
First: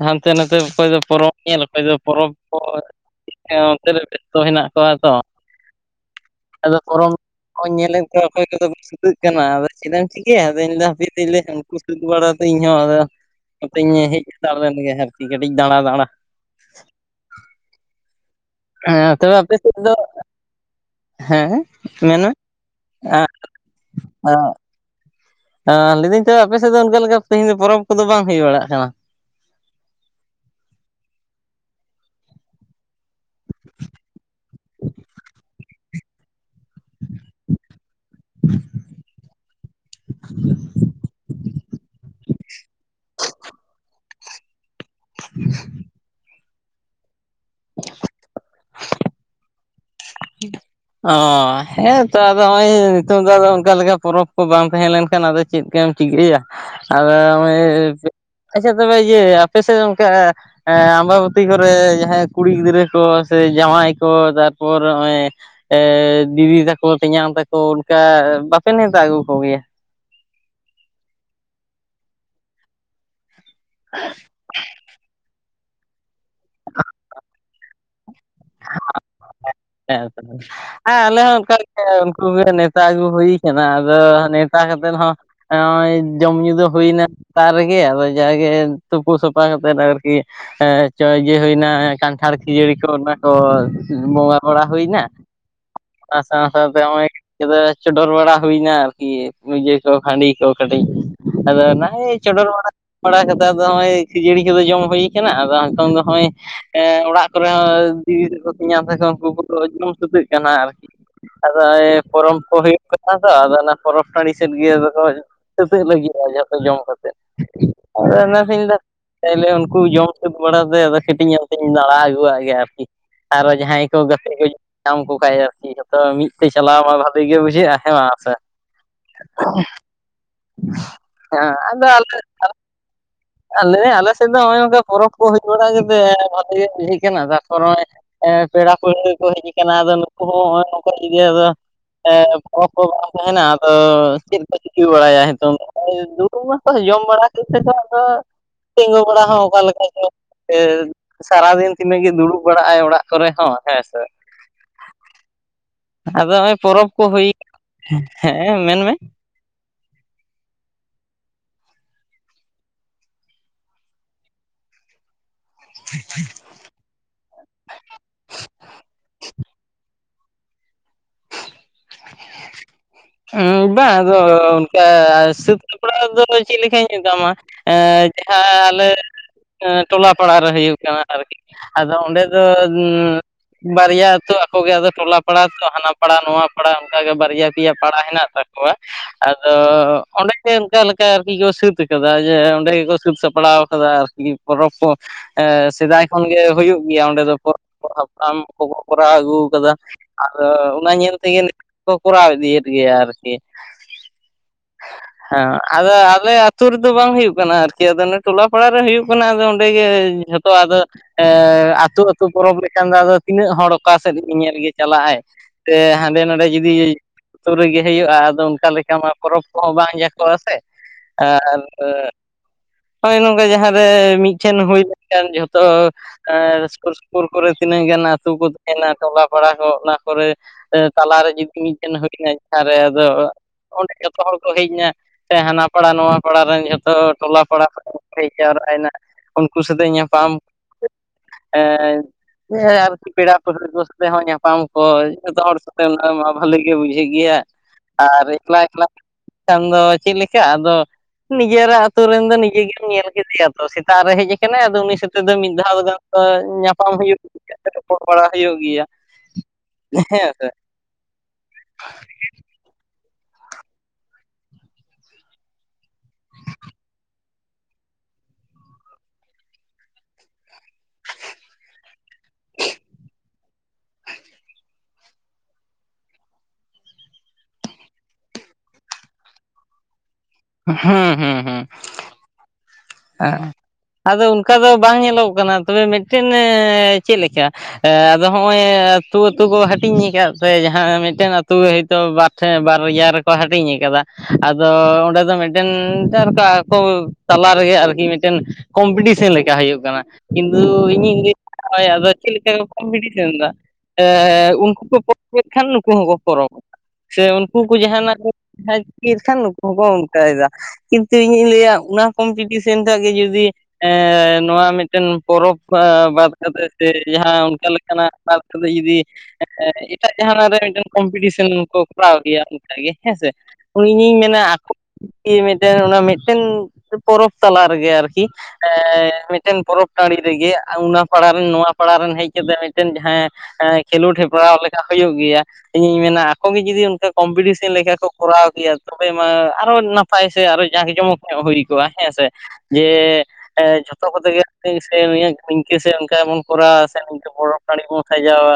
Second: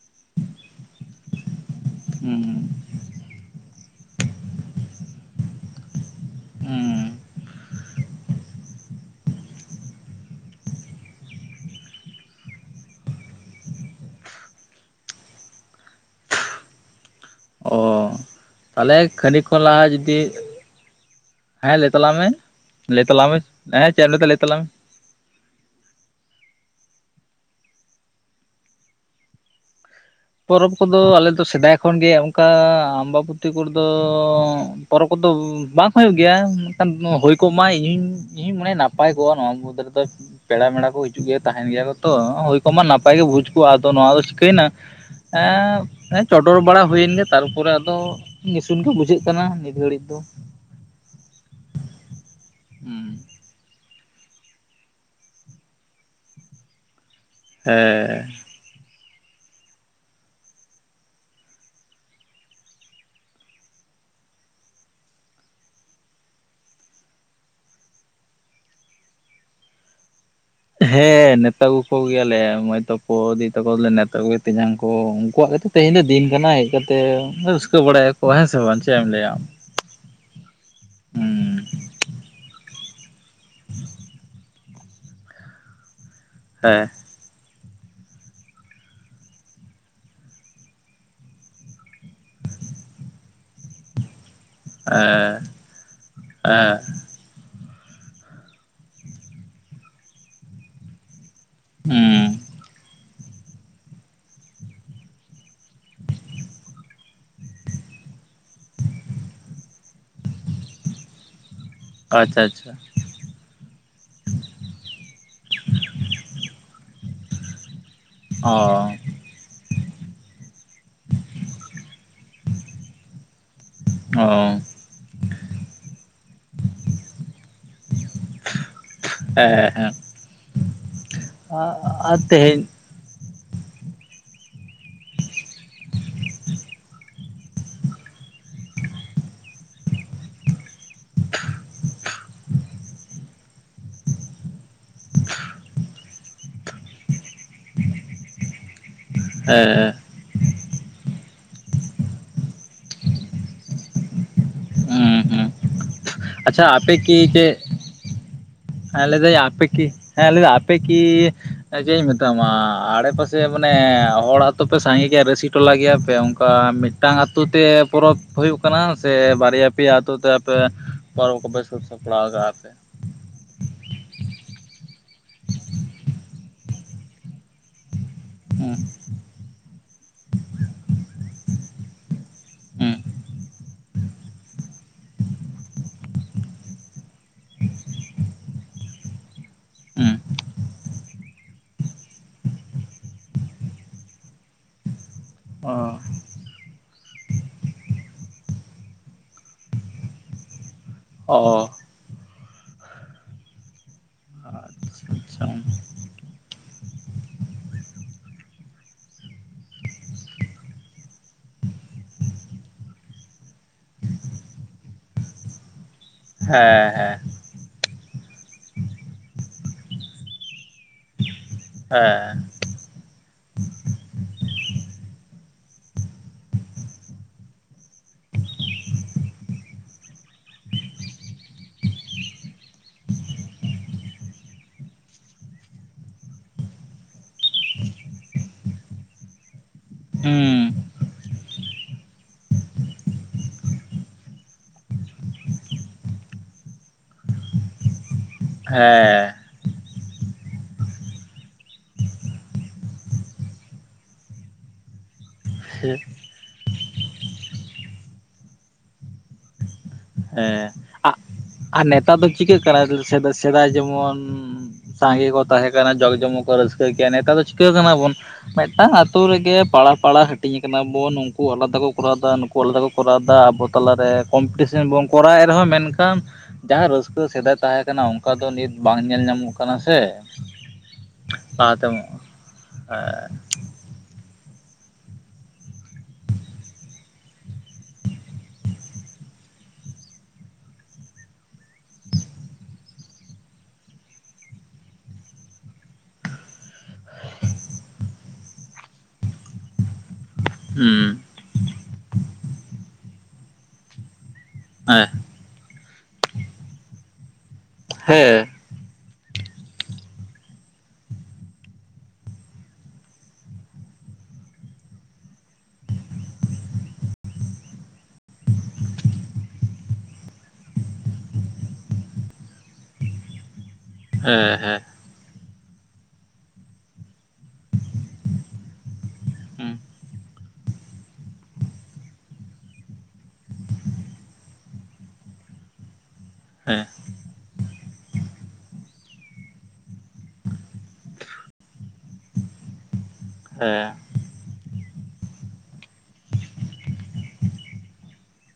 ᱦᱟᱱᱛᱮ ᱱᱟᱛᱮ ᱚᱠᱚᱭ ᱫᱚ ᱯᱚᱨᱚᱵᱽ ᱧᱮᱞ ᱚᱠᱚᱭ ᱫᱚ ᱯᱚᱨᱚᱵᱽ ᱦᱩᱸ ᱠᱚ ᱦᱮᱸ ᱚᱱᱛᱮ ᱨᱮ ᱵᱮᱥᱛᱚ ᱦᱮᱱᱟᱜ ᱠᱚᱣᱟ ᱛᱚ ᱟᱫᱚ ᱦᱩᱸ ᱠᱚᱨᱚᱱ ᱚᱸ ᱧᱮᱞᱮᱫ ᱜᱮᱭᱟ ᱚᱠᱚᱭ ᱠᱚ ᱫᱚ᱾ ᱥᱩᱛᱟᱹᱜ ᱠᱟᱱᱟ ᱟᱫᱚ ᱪᱮᱫᱮᱢ ᱪᱷᱤᱠᱟᱹᱭ‌ᱟ ᱟᱫᱚᱧ ᱞᱟᱹᱭᱫᱟ ᱦᱟᱯᱮ ᱛᱟᱦᱮᱞᱮ ᱩᱱᱠᱩ ᱥᱟᱹᱛ ᱵᱟᱲᱟ ᱛᱮ ᱤᱧᱦᱚ ᱟᱫᱚ᱾ ᱱᱚᱛᱮᱧ ᱦᱮᱡ ᱦᱟᱛᱟᱲ ᱞᱮᱱᱜᱮ ᱟᱨᱠᱤ ᱠᱟᱹᱴᱤᱡ ᱫᱟᱬᱟ ᱫᱟᱬᱟ᱾ ᱚ ᱛᱟᱦᱞᱮ ᱦᱮᱸ ᱛᱚᱵᱮ ᱠᱷᱟᱹᱱᱤ ᱟᱯᱮ ᱠᱷᱚᱱ ᱥᱮᱫ ᱞᱟᱦᱟ ᱫᱚ ᱡᱩᱫᱤ, ᱦᱮᱸ ᱞᱟᱹᱭ ᱛᱟᱞᱟᱝ ᱢᱮ ᱢᱮᱱᱢᱮ ᱞᱟᱹᱭ ᱛᱟᱞᱟᱝ ᱢᱮ ᱦᱮᱸ ᱪᱮᱫ ᱮᱢ ᱞᱟᱹᱭᱮᱫᱟ ᱞᱟᱹᱭ ᱛᱟᱞᱟᱝ ᱢᱮ, ᱦᱮᱸ ᱞᱟᱹᱭᱮᱫᱟᱹᱧ ᱛᱚᱵᱮ ᱟᱯᱮ ᱥᱮᱫ ᱫᱚ ᱚᱱᱠᱟ ᱞᱮᱠᱟ ᱛᱮᱦᱮᱧ ᱫᱚ ᱯᱚᱨᱚᱵᱽ ᱠᱚᱫᱚ ᱵᱟᱝ ᱦᱩᱭ ᱵᱟᱲᱟᱜ ᱠᱟᱱᱟ᱾ ᱯᱚᱨᱚᱵᱽ ᱠᱚᱫᱚ ᱟᱞᱮ ᱫᱚ ᱥᱮᱫᱟᱭ ᱠᱷᱚᱱᱜᱮ ᱚᱱᱠᱟ᱾ ᱵᱟᱵᱩ ᱛᱮᱠᱚᱲ ᱫᱚ ᱯᱚᱨᱚᱵᱽ ᱠᱚᱫᱚ ᱵᱟᱝ ᱦᱩᱭᱩᱜ ᱜᱮᱭᱟ, ᱠᱷᱟᱱ ᱦᱩᱭ ᱠᱚᱜ ᱢᱟ ᱤᱧ ᱤᱧᱤᱧ ᱢᱚᱱᱮ ᱱᱟᱯᱟᱭ ᱠᱚᱜᱼᱟ ᱱᱚᱣᱟ ᱢᱩᱫᱽ ᱨᱮᱫᱚ ᱯᱮᱲᱟ ᱢᱮᱲᱟ ᱠᱚ ᱦᱤᱡᱩᱜ ᱜᱮᱭᱟ, ᱛᱟᱦᱮᱱ ᱜᱮᱭᱟ ᱠᱚ ᱛᱚ ᱦᱩᱭ ᱠᱚᱜᱢᱟ ᱱᱟᱯᱟᱭ ᱜᱮ ᱵᱩᱡᱽ ᱠᱚᱜᱼᱟ ᱟᱫᱚ ᱱᱚᱣᱟ ᱫᱚ ᱪᱤᱠᱟᱹᱭᱮᱱᱟ, ᱮᱸ ᱪᱚᱰᱚᱨ ᱵᱟᱲᱟ ᱦᱩᱭᱮᱱ ᱜᱮ ᱛᱟᱨᱯᱚᱨᱮ ᱟᱫᱚ, ᱱᱤᱥᱩᱱ ᱜᱮ ᱵᱩᱡᱷᱟᱹᱜ ᱠᱟᱱᱟ ᱱᱤᱛ ᱜᱷᱟᱹᱲᱤᱡ ᱫᱚ, [inaudible] ᱚᱻ ᱦᱮᱸ ᱛᱚ ᱟᱫᱚ ᱱᱚᱜᱼᱚᱭ ᱦᱩᱸ ᱱᱤᱛᱚᱝ ᱫᱚ ᱚᱱᱠᱟ ᱞᱮᱠᱟ ᱯᱚᱨᱚᱵᱽ ᱠᱚ ᱵᱟᱝ ᱛᱟᱦᱮᱸ ᱞᱮᱱᱠᱷᱟᱱ ᱟᱫᱚ ᱪᱮᱫ ᱠᱚᱭᱟᱢ ᱪᱤᱠᱟᱹᱭᱟ ᱟᱫᱚ ᱮᱻ ᱦᱮᱸ ᱟᱪᱪᱷᱟ ᱛᱚᱵᱮ ᱤᱭᱟᱹ ᱟᱯᱮ ᱥᱮᱫ ᱚᱱᱠᱟ᱾ ᱟᱢᱵᱟᱵᱛᱤ ᱠᱚᱨᱮ ᱡᱟᱦᱟᱸᱭ ᱠᱩᱲᱤ ᱜᱤᱫᱽᱨᱟᱹ ᱠᱚ ᱥᱮ ᱡᱟᱶᱟᱭ ᱠᱚ ᱛᱟᱨᱯᱚᱨ᱾ ᱱᱚᱜᱼᱚᱭ ᱮ ᱫᱤᱫᱤ ᱛᱟᱠᱚ ᱛᱮᱧᱟᱝ ᱛᱟᱠᱚ ᱚᱱᱠᱟ ᱵᱟᱯᱮ ᱱᱮᱣᱛᱟ ᱟᱹᱜᱩ ᱠᱚᱜᱮᱭᱟ, ᱦᱮᱸ ᱱᱮᱶᱛᱟ ᱟᱜᱩ ᱠᱚᱜᱮ ᱭᱟᱞᱮ ᱢᱟᱹᱭ ᱛᱟᱠᱚ ᱫᱤ ᱛᱟᱠᱚ ᱫᱚᱞᱮ ᱱᱮᱶᱛᱟ ᱟᱜᱩᱭᱮᱫ ᱛᱮᱧᱟᱝ ᱠᱚ ᱩᱱᱠᱩᱣᱟᱜ ᱜᱮᱛᱚ ᱛᱮᱦᱮᱧ ᱫᱚ ᱫᱤᱱ ᱠᱟᱱᱟ᱾ ᱦᱮᱡ ᱠᱟᱛᱮ ᱨᱟᱹᱥᱠᱟᱹ ᱵᱟᱲᱟᱭᱟ ᱠᱚ, ᱠᱚ ᱦᱮᱸᱥᱮ ᱵᱟᱝ ᱪᱮᱫ ᱮᱢ ᱞᱟᱭᱟ ᱟᱢ, ᱦᱮᱸ ᱛᱟᱦᱞᱮ, ᱦᱮᱸ ᱟᱞᱮ ᱦᱚᱸ ᱚᱱᱠᱟ ᱜᱮ ᱩᱱᱠᱩᱜᱮ ᱱᱮᱶᱛᱟ ᱟᱹᱜᱩ ᱦᱩᱭ ᱠᱟᱱᱟ ᱟᱫᱚ ᱱᱮᱶᱛᱟ ᱠᱟᱛᱮ ᱦᱚᱸ ᱱᱚᱜᱚᱭᱻ ᱡᱚᱢ ᱧᱩ ᱫᱚ ᱦᱮᱸ ᱦᱩᱭᱱᱟ ᱥᱮᱛᱟᱜ ᱨᱮᱜᱮ ᱟᱫᱚ ᱡᱟᱜᱮ ᱛᱩᱯᱩ ᱥᱟᱯᱷᱟ ᱠᱟᱛᱮᱫ ᱟᱨᱠᱤ, ᱦᱮᱸ ᱪᱚ ᱤᱭᱟ. ᱦᱩᱭᱱᱟ ᱠᱟᱱᱴᱷᱟᱲ ᱠᱷᱤᱡᱟᱹᱲᱤ ᱠᱚ ᱚᱱᱟ ᱠᱚ ᱵᱚᱸᱜᱟ ᱵᱚᱸᱜᱟ ᱵᱟᱲᱟ ᱦᱩᱭ ᱮᱱᱟ ᱦᱮᱸ ᱚᱱᱟ ᱥᱟᱶ ᱥᱟᱶᱛᱮ ᱦᱮᱸ ᱱᱚᱜ-ᱚᱭ᱾ ᱪᱚᱰᱚᱨ ᱵᱟᱲᱟ ᱦᱩᱭᱱᱟ ᱟᱨᱠᱤ ᱤᱭᱟ. ᱦᱟᱺᱰᱤ ᱠᱚ ᱠᱟᱹᱴᱤᱡ, ᱟᱫᱚ ᱚᱱᱟᱜᱮ ᱦᱩᱸ ᱪᱚᱰᱚᱨ ᱵᱟᱲᱟ, ᱵᱟᱲᱟ ᱠᱟᱛᱮ ᱟᱫᱚ ᱱᱚᱜᱚᱭ ᱠᱷᱟᱹᱡᱟᱲᱤ ᱠᱚᱫᱚ ᱡᱚᱢ ᱦᱩᱭ ᱠᱟᱱᱟ ᱟᱫᱚ ᱱᱤᱛᱚᱝ ᱫᱚ ᱦᱚᱸᱜᱚᱭ ᱚᱲᱟᱜ ᱠᱚᱨᱮ ᱦᱚᱸ ᱫᱤᱫᱤ ᱛᱟᱠᱚ ᱛᱮᱧᱟᱝ ᱛᱟᱠᱚ᱾ ᱩᱱᱠᱩ ᱠᱚ ᱡᱚᱢ ᱥᱟᱹᱛᱟᱹᱜ ᱠᱟᱱᱟ ᱟᱨᱠᱤ ᱟᱫᱚ ᱟᱪᱪᱷᱟ ᱯᱷᱚᱨᱚᱵᱽ ᱠᱚ ᱟᱪᱪᱷᱟ ᱦᱩᱭᱩᱜ ᱠᱟᱱᱟ᱾ ᱟᱫᱚ ᱟᱫᱚ ᱚᱱᱟ ᱯᱚᱨᱚᱵᱽ ᱴᱟᱺᱰᱤ ᱥᱮᱫ ᱜᱮ ᱟᱫᱚ ᱠᱚ ᱥᱟᱹᱛᱟᱹᱜ ᱞᱟᱹᱜᱤᱫᱼᱟ ᱡᱚᱛᱚ ᱡᱚᱢ ᱠᱟᱛᱮᱫ᱾ ᱚ [inaudible] ᱛᱟᱦᱚᱞᱮ ᱩᱱᱠᱩ ᱡᱚᱢ ᱥᱟᱹᱛ ᱵᱟᱲᱟ ᱛᱮ ᱟᱫᱚ ᱠᱟᱹᱴᱤᱡ ᱧᱚᱜ ᱚᱱᱛᱮ ᱫᱟᱬᱟ ᱟᱹᱜᱩᱣᱟᱜ ᱜᱮ ᱟᱨᱠᱤ ᱟᱨᱚ ᱡᱟᱦᱟᱸᱭᱼᱼ ᱜᱟᱛᱮ ᱚ ᱠᱚ ᱧᱟᱢ ᱠᱚ ᱠᱷᱟ ᱟᱨᱠᱤ ᱡᱚᱛᱚ ᱢᱤᱫ ᱛᱮ ᱪᱟᱞᱟᱣ ᱢᱟ ᱵᱷᱟᱜᱤ ᱜᱮ ᱵᱩᱡᱷᱟᱹᱜᱼᱟ ᱦᱮᱸ ᱵᱟᱝ ᱥᱮ᱾ ᱦᱮᱸ ᱦᱮᱸ ᱟᱫᱚ ᱟᱞᱮ ᱦᱮᱸ ᱛᱮᱦᱮᱧᱼᱼ ᱟᱞᱮ ᱟᱞᱮ ᱥᱮᱫ ᱫᱚ ᱱᱚᱜᱼᱚᱭ ᱱᱚᱝᱠᱟ ᱯᱚᱨᱚᱵᱽ ᱠᱚ ᱦᱩᱭ ᱵᱟᱲᱟᱜ ᱜᱮᱛᱮ ᱵᱷᱟᱜᱤ ᱵᱩᱡᱩᱜ ᱠᱟᱱᱟ ᱛᱟᱨᱯᱚᱨ ᱱᱚᱜ-ᱚᱭᱼᱼ ᱯᱮᱲᱟ ᱯᱟᱹᱲᱦᱟᱹ ᱠᱚ ᱦᱮᱡ ᱟᱠᱟᱱᱟ ᱟᱫᱚ ᱱᱩᱠᱩ ᱦᱚᱸ ᱱᱚᱜ ᱱᱚᱝᱠᱟ ᱜᱮ ᱟᱫᱚ᱾ ᱵᱚ ᱠᱚ ᱵᱟᱝ ᱛᱟᱦᱮᱱᱟ ᱟᱫᱚ ᱪᱮᱫ ᱠᱚ ᱪᱤᱠᱟᱹ ᱵᱟᱲᱟᱭᱟ ᱱᱤᱛᱳ ᱫᱚᱼᱼ ᱩ ᱢᱟᱠᱚ ᱡᱚᱢ ᱵᱟᱲᱟ ᱠᱮᱫ ᱛᱮᱠᱚ ᱟᱫᱚ ᱛᱤᱸᱜᱩ ᱵᱟᱲᱟ ᱦᱚᱸ ᱚᱠᱟ ᱞᱮᱠᱟ ᱦᱮᱸ ᱪᱚ᱾ ᱥᱟᱨᱟ ᱫᱤᱱ ᱛᱤᱱᱟᱹᱜ ᱜᱮ ᱫᱩᱲᱩᱵ ᱵᱟᱲᱟᱜ ᱟᱭ ᱚᱲᱟᱜ ᱠᱚᱨᱮ ᱦᱚᱸ ᱦᱮᱸ ᱥᱮ᱾ ᱦᱮᱸ ᱦᱮᱸ᱾ ᱟᱫᱚ ᱱᱚᱜᱼᱚᱭ ᱟᱪᱪᱷᱟ ᱯᱚᱨᱚᱵᱽ ᱠᱚ ᱟᱯᱮᱠᱤ ᱦᱩᱭ ᱪᱮᱜ ᱦᱮᱸ ᱢᱮᱱᱢᱮ ᱟᱯᱮᱼᱼ ᱠᱤ ᱦᱮᱸ ᱞᱟᱹᱭᱮᱫᱟ ᱟᱯᱮ ᱠᱤ ᱪᱮᱫ ᱤᱧ ᱢᱮᱛᱟᱢᱟ ᱟᱲᱮ ᱯᱟᱥᱮ ᱢᱟᱱᱮ ᱦᱚᱲᱼᱼ ᱛᱚ ᱯᱮ ᱥᱟᱸᱜᱮ ᱜᱮᱭᱟ ᱨᱟᱹᱥᱤ ᱴᱚᱞᱟ ᱜᱮᱭᱟᱯᱮ ᱚᱱᱠᱟ ᱢᱤᱫᱼᱼ ᱢᱤᱫᱴᱟᱝ ᱟᱛᱳ ᱛᱮ ᱯᱚᱨᱚᱵᱽ ᱦᱩᱭᱩᱜ ᱠᱟᱱᱟ ᱥᱮ ᱵᱟᱨᱭᱟ ᱯᱮᱭᱟ ᱟᱹᱛᱩ ᱛᱮ ᱟᱯᱮ ᱯᱚᱨᱚᱵᱽ ᱠᱚᱯᱮᱼᱼ ᱥᱟᱹᱛ ᱥᱟᱯᱲᱟᱣ ᱮᱫᱟ ᱼᱼ ᱦᱩ ᱵᱟᱝ ᱟᱫᱚ ᱚᱱᱠᱟ ᱥᱟᱹᱛ ᱥᱟᱯᱲᱟᱣ ᱫᱚ ᱪᱮᱫ ᱞᱮᱠᱟᱧ ᱢᱮᱛᱟᱢᱟ᱾ ᱡᱟᱦᱟᱸ ᱦᱩᱸ ᱟᱞᱮ ᱴᱚᱞᱟ ᱯᱟᱲᱟ ᱨᱮ ᱦᱩᱭᱩᱜ ᱠᱟᱱᱟ ᱟᱨᱠᱤ᱾ ᱟᱫᱚ ᱚᱸᱰᱮ ᱫᱚᱼᱼ ᱦᱩᱸ ᱵᱟᱨᱭᱟ ᱟᱹᱛᱩ ᱟᱠᱚ ᱜᱮ ᱟᱫᱚ ᱴᱚᱞᱟ ᱯᱟᱲᱟᱚ ᱦᱟᱱᱟ ᱯᱟᱲᱟ ᱱᱚᱣᱟᱼᱼ ᱚᱱᱠᱟᱜᱮ ᱵᱟᱨᱭᱟ ᱯᱮᱭᱟ ᱯᱟᱲᱟ ᱦᱮᱱᱟᱜ ᱛᱟᱠᱚᱣᱟ ᱟᱫᱚ ᱦᱩᱸ ᱚᱸᱰᱮ ᱜᱮ ᱚᱱᱠᱟ ᱞᱮᱠᱟᱼᱼ ᱟᱨᱠᱤ ᱠᱚ ᱥᱟᱹᱛ ᱠᱟᱫᱟ ᱡᱮ ᱚᱸᱰᱮ ᱜᱮᱠᱚ ᱥᱟᱹᱛ ᱥᱟᱯᱲᱟᱣ ᱟᱠᱟᱫᱟ ᱟᱨᱠᱤ ᱯᱚᱨᱚᱵᱽ ᱠᱚᱼᱼ ᱥᱮᱫᱟᱭ ᱠᱷᱚᱱᱜᱮ ᱦᱩᱭᱩᱜ᱾ ᱜᱮᱭᱟ ᱚᱸᱰᱮ ᱫᱚ ᱦᱟᱯᱲᱟᱢ ᱠᱚᱠᱚ ᱠᱚᱨᱟᱣ ᱟᱹᱜᱩ ᱟᱠᱟᱫᱟ ᱟᱫᱚ ᱚᱱᱟ ᱧᱮᱞ ᱛᱮᱜᱮᱼᱼ ᱚ ᱚ ᱠᱚ ᱠᱚᱨᱟᱣ ᱤᱫᱤᱭᱮᱫ ᱜᱮᱭᱟ ᱟᱨᱠᱤᱼᱼ ᱟᱪᱪᱷᱟ᱾ ᱟᱪᱪᱷᱟ ᱦᱮᱸ ᱟᱫᱚ ᱟᱞᱮ ᱟᱞᱮ ᱟᱹᱛᱩ ᱨᱮᱫᱚ ᱵᱟᱝ ᱦᱩᱭᱩᱜ ᱠᱟᱱᱟ ᱟᱨᱠᱤ ᱟᱫᱚ ᱴᱚᱞᱟ ᱯᱟᱲᱟ ᱨᱮ ᱦᱩᱭᱩᱜ ᱠᱟᱱᱟ ᱟᱫᱚ ᱚᱸᱰᱮ ᱜᱮ ᱡᱷᱚᱛᱼᱼ ᱛᱚ ᱟᱫᱚ ᱟᱹᱛᱩ ᱯᱚᱨᱚᱵᱽ ᱞᱮᱠᱟᱱ ᱫᱚ ᱟᱫᱚ ᱛᱤᱱᱟᱹᱜ ᱦᱚᱲ ᱚᱠᱟ ᱥᱮᱫ ᱜᱮ ᱧᱮᱞ ᱜᱮ ᱪᱟᱞᱟᱜᱼᱟᱭ᱾ ᱛᱮ ᱦᱟᱸᱰᱮ ᱱᱟᱰᱮ ᱦᱮᱸ ᱦᱮᱸ ᱡᱩᱫᱤᱼᱼ ᱟᱹᱛᱩ ᱨᱮᱜᱮ ᱦᱩᱭᱩᱜᱼᱟ ᱟᱫᱚ ᱚᱱᱠᱟ ᱞᱮᱠᱟ ᱢᱟ ᱯᱚᱨᱚᱵᱽ ᱠᱚᱦᱚᱸ ᱵᱟᱝ ᱡᱟᱠᱚᱜᱼᱟ ᱥᱮ ᱟᱨᱼᱼ ᱦᱮᱸ᱾ ᱱᱚᱜ-ᱚᱭ ᱱᱚᱝᱠᱟ ᱡᱟᱦᱟᱸᱨᱮ ᱢᱤᱫᱴᱷᱮᱱ ᱦᱩᱭ ᱞᱮᱱᱠᱷᱟᱱ ᱡᱷᱚᱛᱚᱼᱼ ᱟᱨ ᱥᱩᱨ ᱥᱩᱯᱩᱨ ᱠᱚᱨᱮ ᱛᱤᱱᱟᱹᱜ ᱜᱟᱱ ᱟᱹᱛᱩ ᱠᱚ ᱛᱟᱦᱮᱱᱟ ᱴᱚᱞᱟ ᱯᱟᱲᱟ ᱠᱚ ᱚᱱᱟ ᱠᱚᱨᱮᱼᱼ ᱛᱟᱞᱟᱨᱮ ᱡᱩᱫᱤ ᱢᱤᱫᱴᱮᱱ ᱦᱩᱭᱱᱟ ᱡᱟᱦᱟᱸᱮ ᱟᱫᱚᱼᱼ ᱚᱸᱰᱮ ᱡᱚᱛᱚ ᱦᱚᱲ ᱠᱚ ᱦᱮᱡ ᱮᱱᱟ ᱥᱮ ᱦᱟᱱᱟ ᱯᱟᱲᱟ ᱱᱚᱣᱟ ᱯᱟᱲᱟ ᱨᱮᱱ ᱡᱷᱚᱛᱚ ᱴᱚᱞᱟᱼᱼ ᱠᱚᱲᱟ ᱠᱚ ᱦᱮᱡ ᱡᱟᱣᱨᱟᱜ ᱭᱮᱱᱟ ᱩᱱᱠᱩ ᱥᱟᱛᱮ ᱧᱟᱯᱟᱢ, ᱦᱩᱸ ᱦᱮᱸ ᱟᱨᱠᱤ ᱯᱮᱲᱟ ᱯᱟᱹᱲᱦᱟᱹ ᱠᱚ ᱥᱟᱛᱮᱜ ᱦᱚᱸ ᱧᱟᱯᱟᱢ ᱠᱚ ᱡᱚᱛᱚ ᱦᱚᱲ ᱥᱟᱛᱮ ᱩᱱᱟᱹᱜ ᱢᱟ ᱵᱟᱹᱟᱞᱤ ᱜᱮ ᱵᱩᱡᱷᱟᱹᱜ ᱜᱮᱭᱟ᱾ ᱟᱨ ᱮᱠᱞᱟᱠᱞᱟ ᱦᱮᱸ ᱠᱷᱟᱱ ᱫᱚ ᱪᱮᱫᱞᱮ ᱞᱮᱠᱟ ᱟᱫᱚ ᱱᱤᱡᱮᱨᱟᱜ ᱟᱹᱛᱩ ᱨᱮᱱᱼᱼ ᱱᱤᱡᱮ ᱜᱮᱢ ᱧᱮᱞ ᱠᱮᱫᱮᱭᱟ ᱛᱚ ᱥᱮᱛᱟᱜ ᱨᱮ ᱦᱮᱡ ᱟᱠᱟᱱᱟᱭ ᱟᱫᱚ ᱩᱱᱤ ᱥᱟᱛᱮ ᱫᱚ ᱢᱤᱫ ᱫᱷᱟᱣ ᱜᱟᱱᱫᱚ ᱧᱟᱯᱟᱢ ᱦᱩᱭᱩᱜ ᱨᱚᱯᱚᱲ ᱵᱟᱲᱟ ᱦᱩᱭᱩᱜ ᱜᱮᱭᱟ ᱦᱮᱸ ᱥᱮ᱾ ᱟᱨ ᱱᱮᱛᱟᱨ ᱫᱚ ᱪᱤᱠᱟᱹᱜ ᱠᱟᱱᱟ ᱥᱮᱫᱟᱭ ᱡᱮᱢᱚᱱᱼᱼ ᱥᱟᱸᱜᱮ ᱠᱚ ᱛᱟᱦᱮᱸ ᱠᱟᱱᱟ ᱡᱚᱠ ᱡᱚᱢᱚᱠ ᱠᱚ ᱨᱟᱹᱥᱠᱟᱹ ᱠᱮᱭᱟ ᱱᱮᱛᱟᱨ ᱫᱚ ᱪᱤᱠᱟᱹ ᱠᱟᱱᱟ ᱵᱚᱱ᱾ ᱢᱤᱫᱴᱟᱝ ᱟᱛᱳ ᱨᱮᱜᱮ ᱯᱟᱲᱟ ᱯᱟᱲᱟ ᱦᱟᱹᱴᱤᱧ ᱠᱟᱱᱟ ᱵᱚᱱ ᱱᱩᱠᱩ ᱟᱞᱟᱫᱟ ᱠᱚ ᱠᱚᱨᱟᱣᱮᱫᱟ ᱱᱩᱼᱼ ᱠᱳᱞ ᱫᱟᱠᱚ ᱠᱚᱨᱟᱣᱫᱟ ᱟᱵᱚ ᱛᱟᱞᱟᱨᱮ ᱠᱚᱢᱯᱤᱴᱤᱥᱮᱱ ᱵᱚᱱ ᱠᱚᱨᱟᱣᱮᱫ ᱨᱮᱦᱚᱸ ᱢᱮᱱᱠᱷᱟᱱ ᱡᱟᱦᱟᱸ ᱨᱟᱹᱥᱠᱟᱹ ᱥᱮᱫᱟᱭ ᱛᱟᱦᱮᱸ ᱠᱟᱱᱟ ᱚᱝᱠᱟ ᱫᱚ ᱱᱤᱛ ᱵᱟᱝ ᱧᱮᱞ ᱧᱟᱢᱚᱜ ᱠᱟᱱᱟ ᱥᱮ᱾ ᱦᱩᱸ ᱦᱩᱸ ᱦᱩᱸ᱾ ᱞᱟᱦᱟᱛᱮ ᱦᱮᱸ ᱦᱮᱸ ᱟᱫᱚ ᱚᱱᱠᱟ ᱫᱚ ᱵᱟᱝ ᱧᱮᱞᱚᱜ ᱠᱟᱱᱟ ᱛᱚᱵᱮ ᱢᱤᱫᱴᱮᱱ ᱪᱮᱫ ᱞᱮᱠᱟ ᱮᱸ ᱟᱫᱚ ᱦᱚᱸᱜᱼᱚᱭ ᱟᱹᱛᱩ ᱟᱹᱛᱩ ᱠᱚ ᱦᱟᱹᱴᱤᱧ ᱠᱟᱫ ᱛᱮ ᱡᱟᱦᱟᱸ ᱢᱤᱫᱴᱮᱱ ᱟᱹᱛᱩ ᱦᱚᱭᱛᱳ ᱵᱟᱨ ᱴᱷᱮ ᱵᱟᱨᱭᱟ ᱨᱮᱠᱚ ᱦᱟᱹᱴᱤᱧ ᱠᱟᱫᱟ᱾ ᱟᱫᱚ ᱚᱸᱰᱮ ᱫᱚ ᱢᱤᱫᱴᱮᱱ ᱚᱱᱠᱟ ᱞᱮᱠᱟ ᱠᱚ ᱛᱟᱞᱟ ᱨᱮᱜᱮ ᱟᱨᱠᱤ ᱢᱤᱫᱴᱮᱱ ᱠᱚᱢᱯᱤᱴᱤᱥᱮᱱ ᱞᱮᱠᱟ ᱦᱩᱭᱩᱜ ᱠᱟᱱᱟ᱾ ᱠᱤᱱᱛᱩ ᱤᱧᱤᱧ ᱞᱮ ᱦᱳᱭ ᱟᱫᱚ ᱪᱮᱫ ᱞᱮᱠᱟ ᱠᱚᱢᱯᱤᱴᱤᱥᱚᱱ ᱫᱟ ᱥᱮ ᱩᱱᱠᱩ ᱠᱚ ᱦᱮᱸ ᱯᱚᱨᱚᱵᱮᱫ ᱠᱷᱟᱱ ᱱᱩᱠᱩ ᱦᱚᱸᱠᱚ ᱯᱚᱨᱚᱵᱼᱟ ᱥᱮ ᱩᱱ ᱱᱩᱠᱩ ᱠᱚ ᱡᱟᱦᱟᱸᱱᱟᱜ ᱦᱮᱸ ᱠᱚ ᱡᱟᱦᱟᱸ ᱪᱤᱠᱟᱹ ᱞᱮᱠᱷᱟᱱ ᱱᱩᱠᱩ ᱦᱚᱸᱠᱚ ᱚᱱᱠᱟᱭᱮᱫᱟ ᱠᱤᱱᱛᱩ ᱤᱧᱤᱧ ᱞᱟᱹᱭᱟ ᱚᱱᱟ ᱠᱚᱢᱯᱤᱴᱤᱥᱮᱱ ᱴᱟᱜ ᱜᱮ ᱡᱩᱫᱤ ᱦᱮᱸ ᱱᱚᱣᱟ ᱢᱤᱫᱴᱮᱱ ᱯᱚᱨᱚᱵ ᱵᱟᱛ ᱠᱟᱛᱮ ᱡᱮ ᱡᱟᱦᱟᱸ ᱚᱱᱠᱟ ᱞᱮ ᱠᱟᱱᱟ [unintelligible] ᱡᱩᱫᱤ ᱦᱮᱸ ᱮᱴᱟᱜ ᱡᱟᱦᱟᱸ ᱠᱚᱢᱯᱤᱴᱤᱥᱮᱱ ᱠᱚ ᱠᱚᱨᱟᱣ ᱜᱮᱭᱟ ᱦᱮᱸᱥᱮ᱾ ᱤᱧᱤᱧ ᱢᱮᱱᱟ ᱦᱮᱸ ᱟᱠᱚ ᱢᱤᱫᱴᱮᱱ ᱚᱱᱟ ᱢᱤᱫᱴᱮᱱ ᱯᱚᱨᱚᱵᱽ ᱛᱟᱞᱟ ᱨᱮᱜᱮ ᱟᱨᱠᱤ, ᱮᱸ ᱢᱤᱫᱴᱮᱱ ᱯᱚᱨᱚᱵ ᱴᱟᱺᱤ ᱨᱮᱜᱮ ᱚᱱᱟ ᱯᱟᱲᱟᱮᱱ ᱱᱚᱣᱟ ᱯᱟᱲᱟᱮᱱ ᱦᱮᱡ ᱠᱟᱛᱮᱜ ᱢᱤᱫᱴᱮᱱ ᱡᱟᱦᱟᱸᱭ ᱮᱸ ᱠᱷᱮᱞᱳᱰ ᱦᱮᱯᱮᱨᱟᱣ ᱞᱮᱠᱟ ᱦᱩᱭᱩᱜ ᱜᱮᱭᱟ, ᱤᱧᱤᱧ ᱢᱮᱱᱟ ᱟᱠᱚ ᱜᱮ ᱡᱩᱫᱤ ᱦᱮᱸ ᱚᱱᱠᱟ ᱠᱚᱢᱯᱤᱴᱤᱥᱮᱱ ᱞᱮᱠᱟ ᱠᱚ ᱠᱚᱨᱟᱣ ᱜᱮᱭᱟ ᱛᱚᱵᱮ ᱢᱟ ᱟᱨᱚ ᱱᱟ ᱱᱟᱯᱟᱭ ᱥᱮ ᱟᱨᱚ ᱡᱟᱜᱮ ᱡᱚᱢᱚᱠ ᱧᱚᱜ ᱦᱩᱭ ᱠᱚᱜᱼᱟ ᱦᱮᱸᱥᱮ, ᱡᱮ ᱮᱸ ᱦᱮᱸ ᱡᱷᱚᱛᱚ ᱠᱚᱛᱮ ᱜᱮ ᱥᱮ ᱱᱤᱝᱠᱟᱹ ᱥᱮ ᱚᱱᱠᱟ ᱵᱚᱱ ᱠᱚᱨᱟᱣᱟ ᱥᱮ ᱱᱤᱝᱠᱟᱹ ᱵᱚᱨᱚ ᱱᱟᱲᱤ ᱵᱚᱱ ᱥᱟᱡᱟᱣᱟ,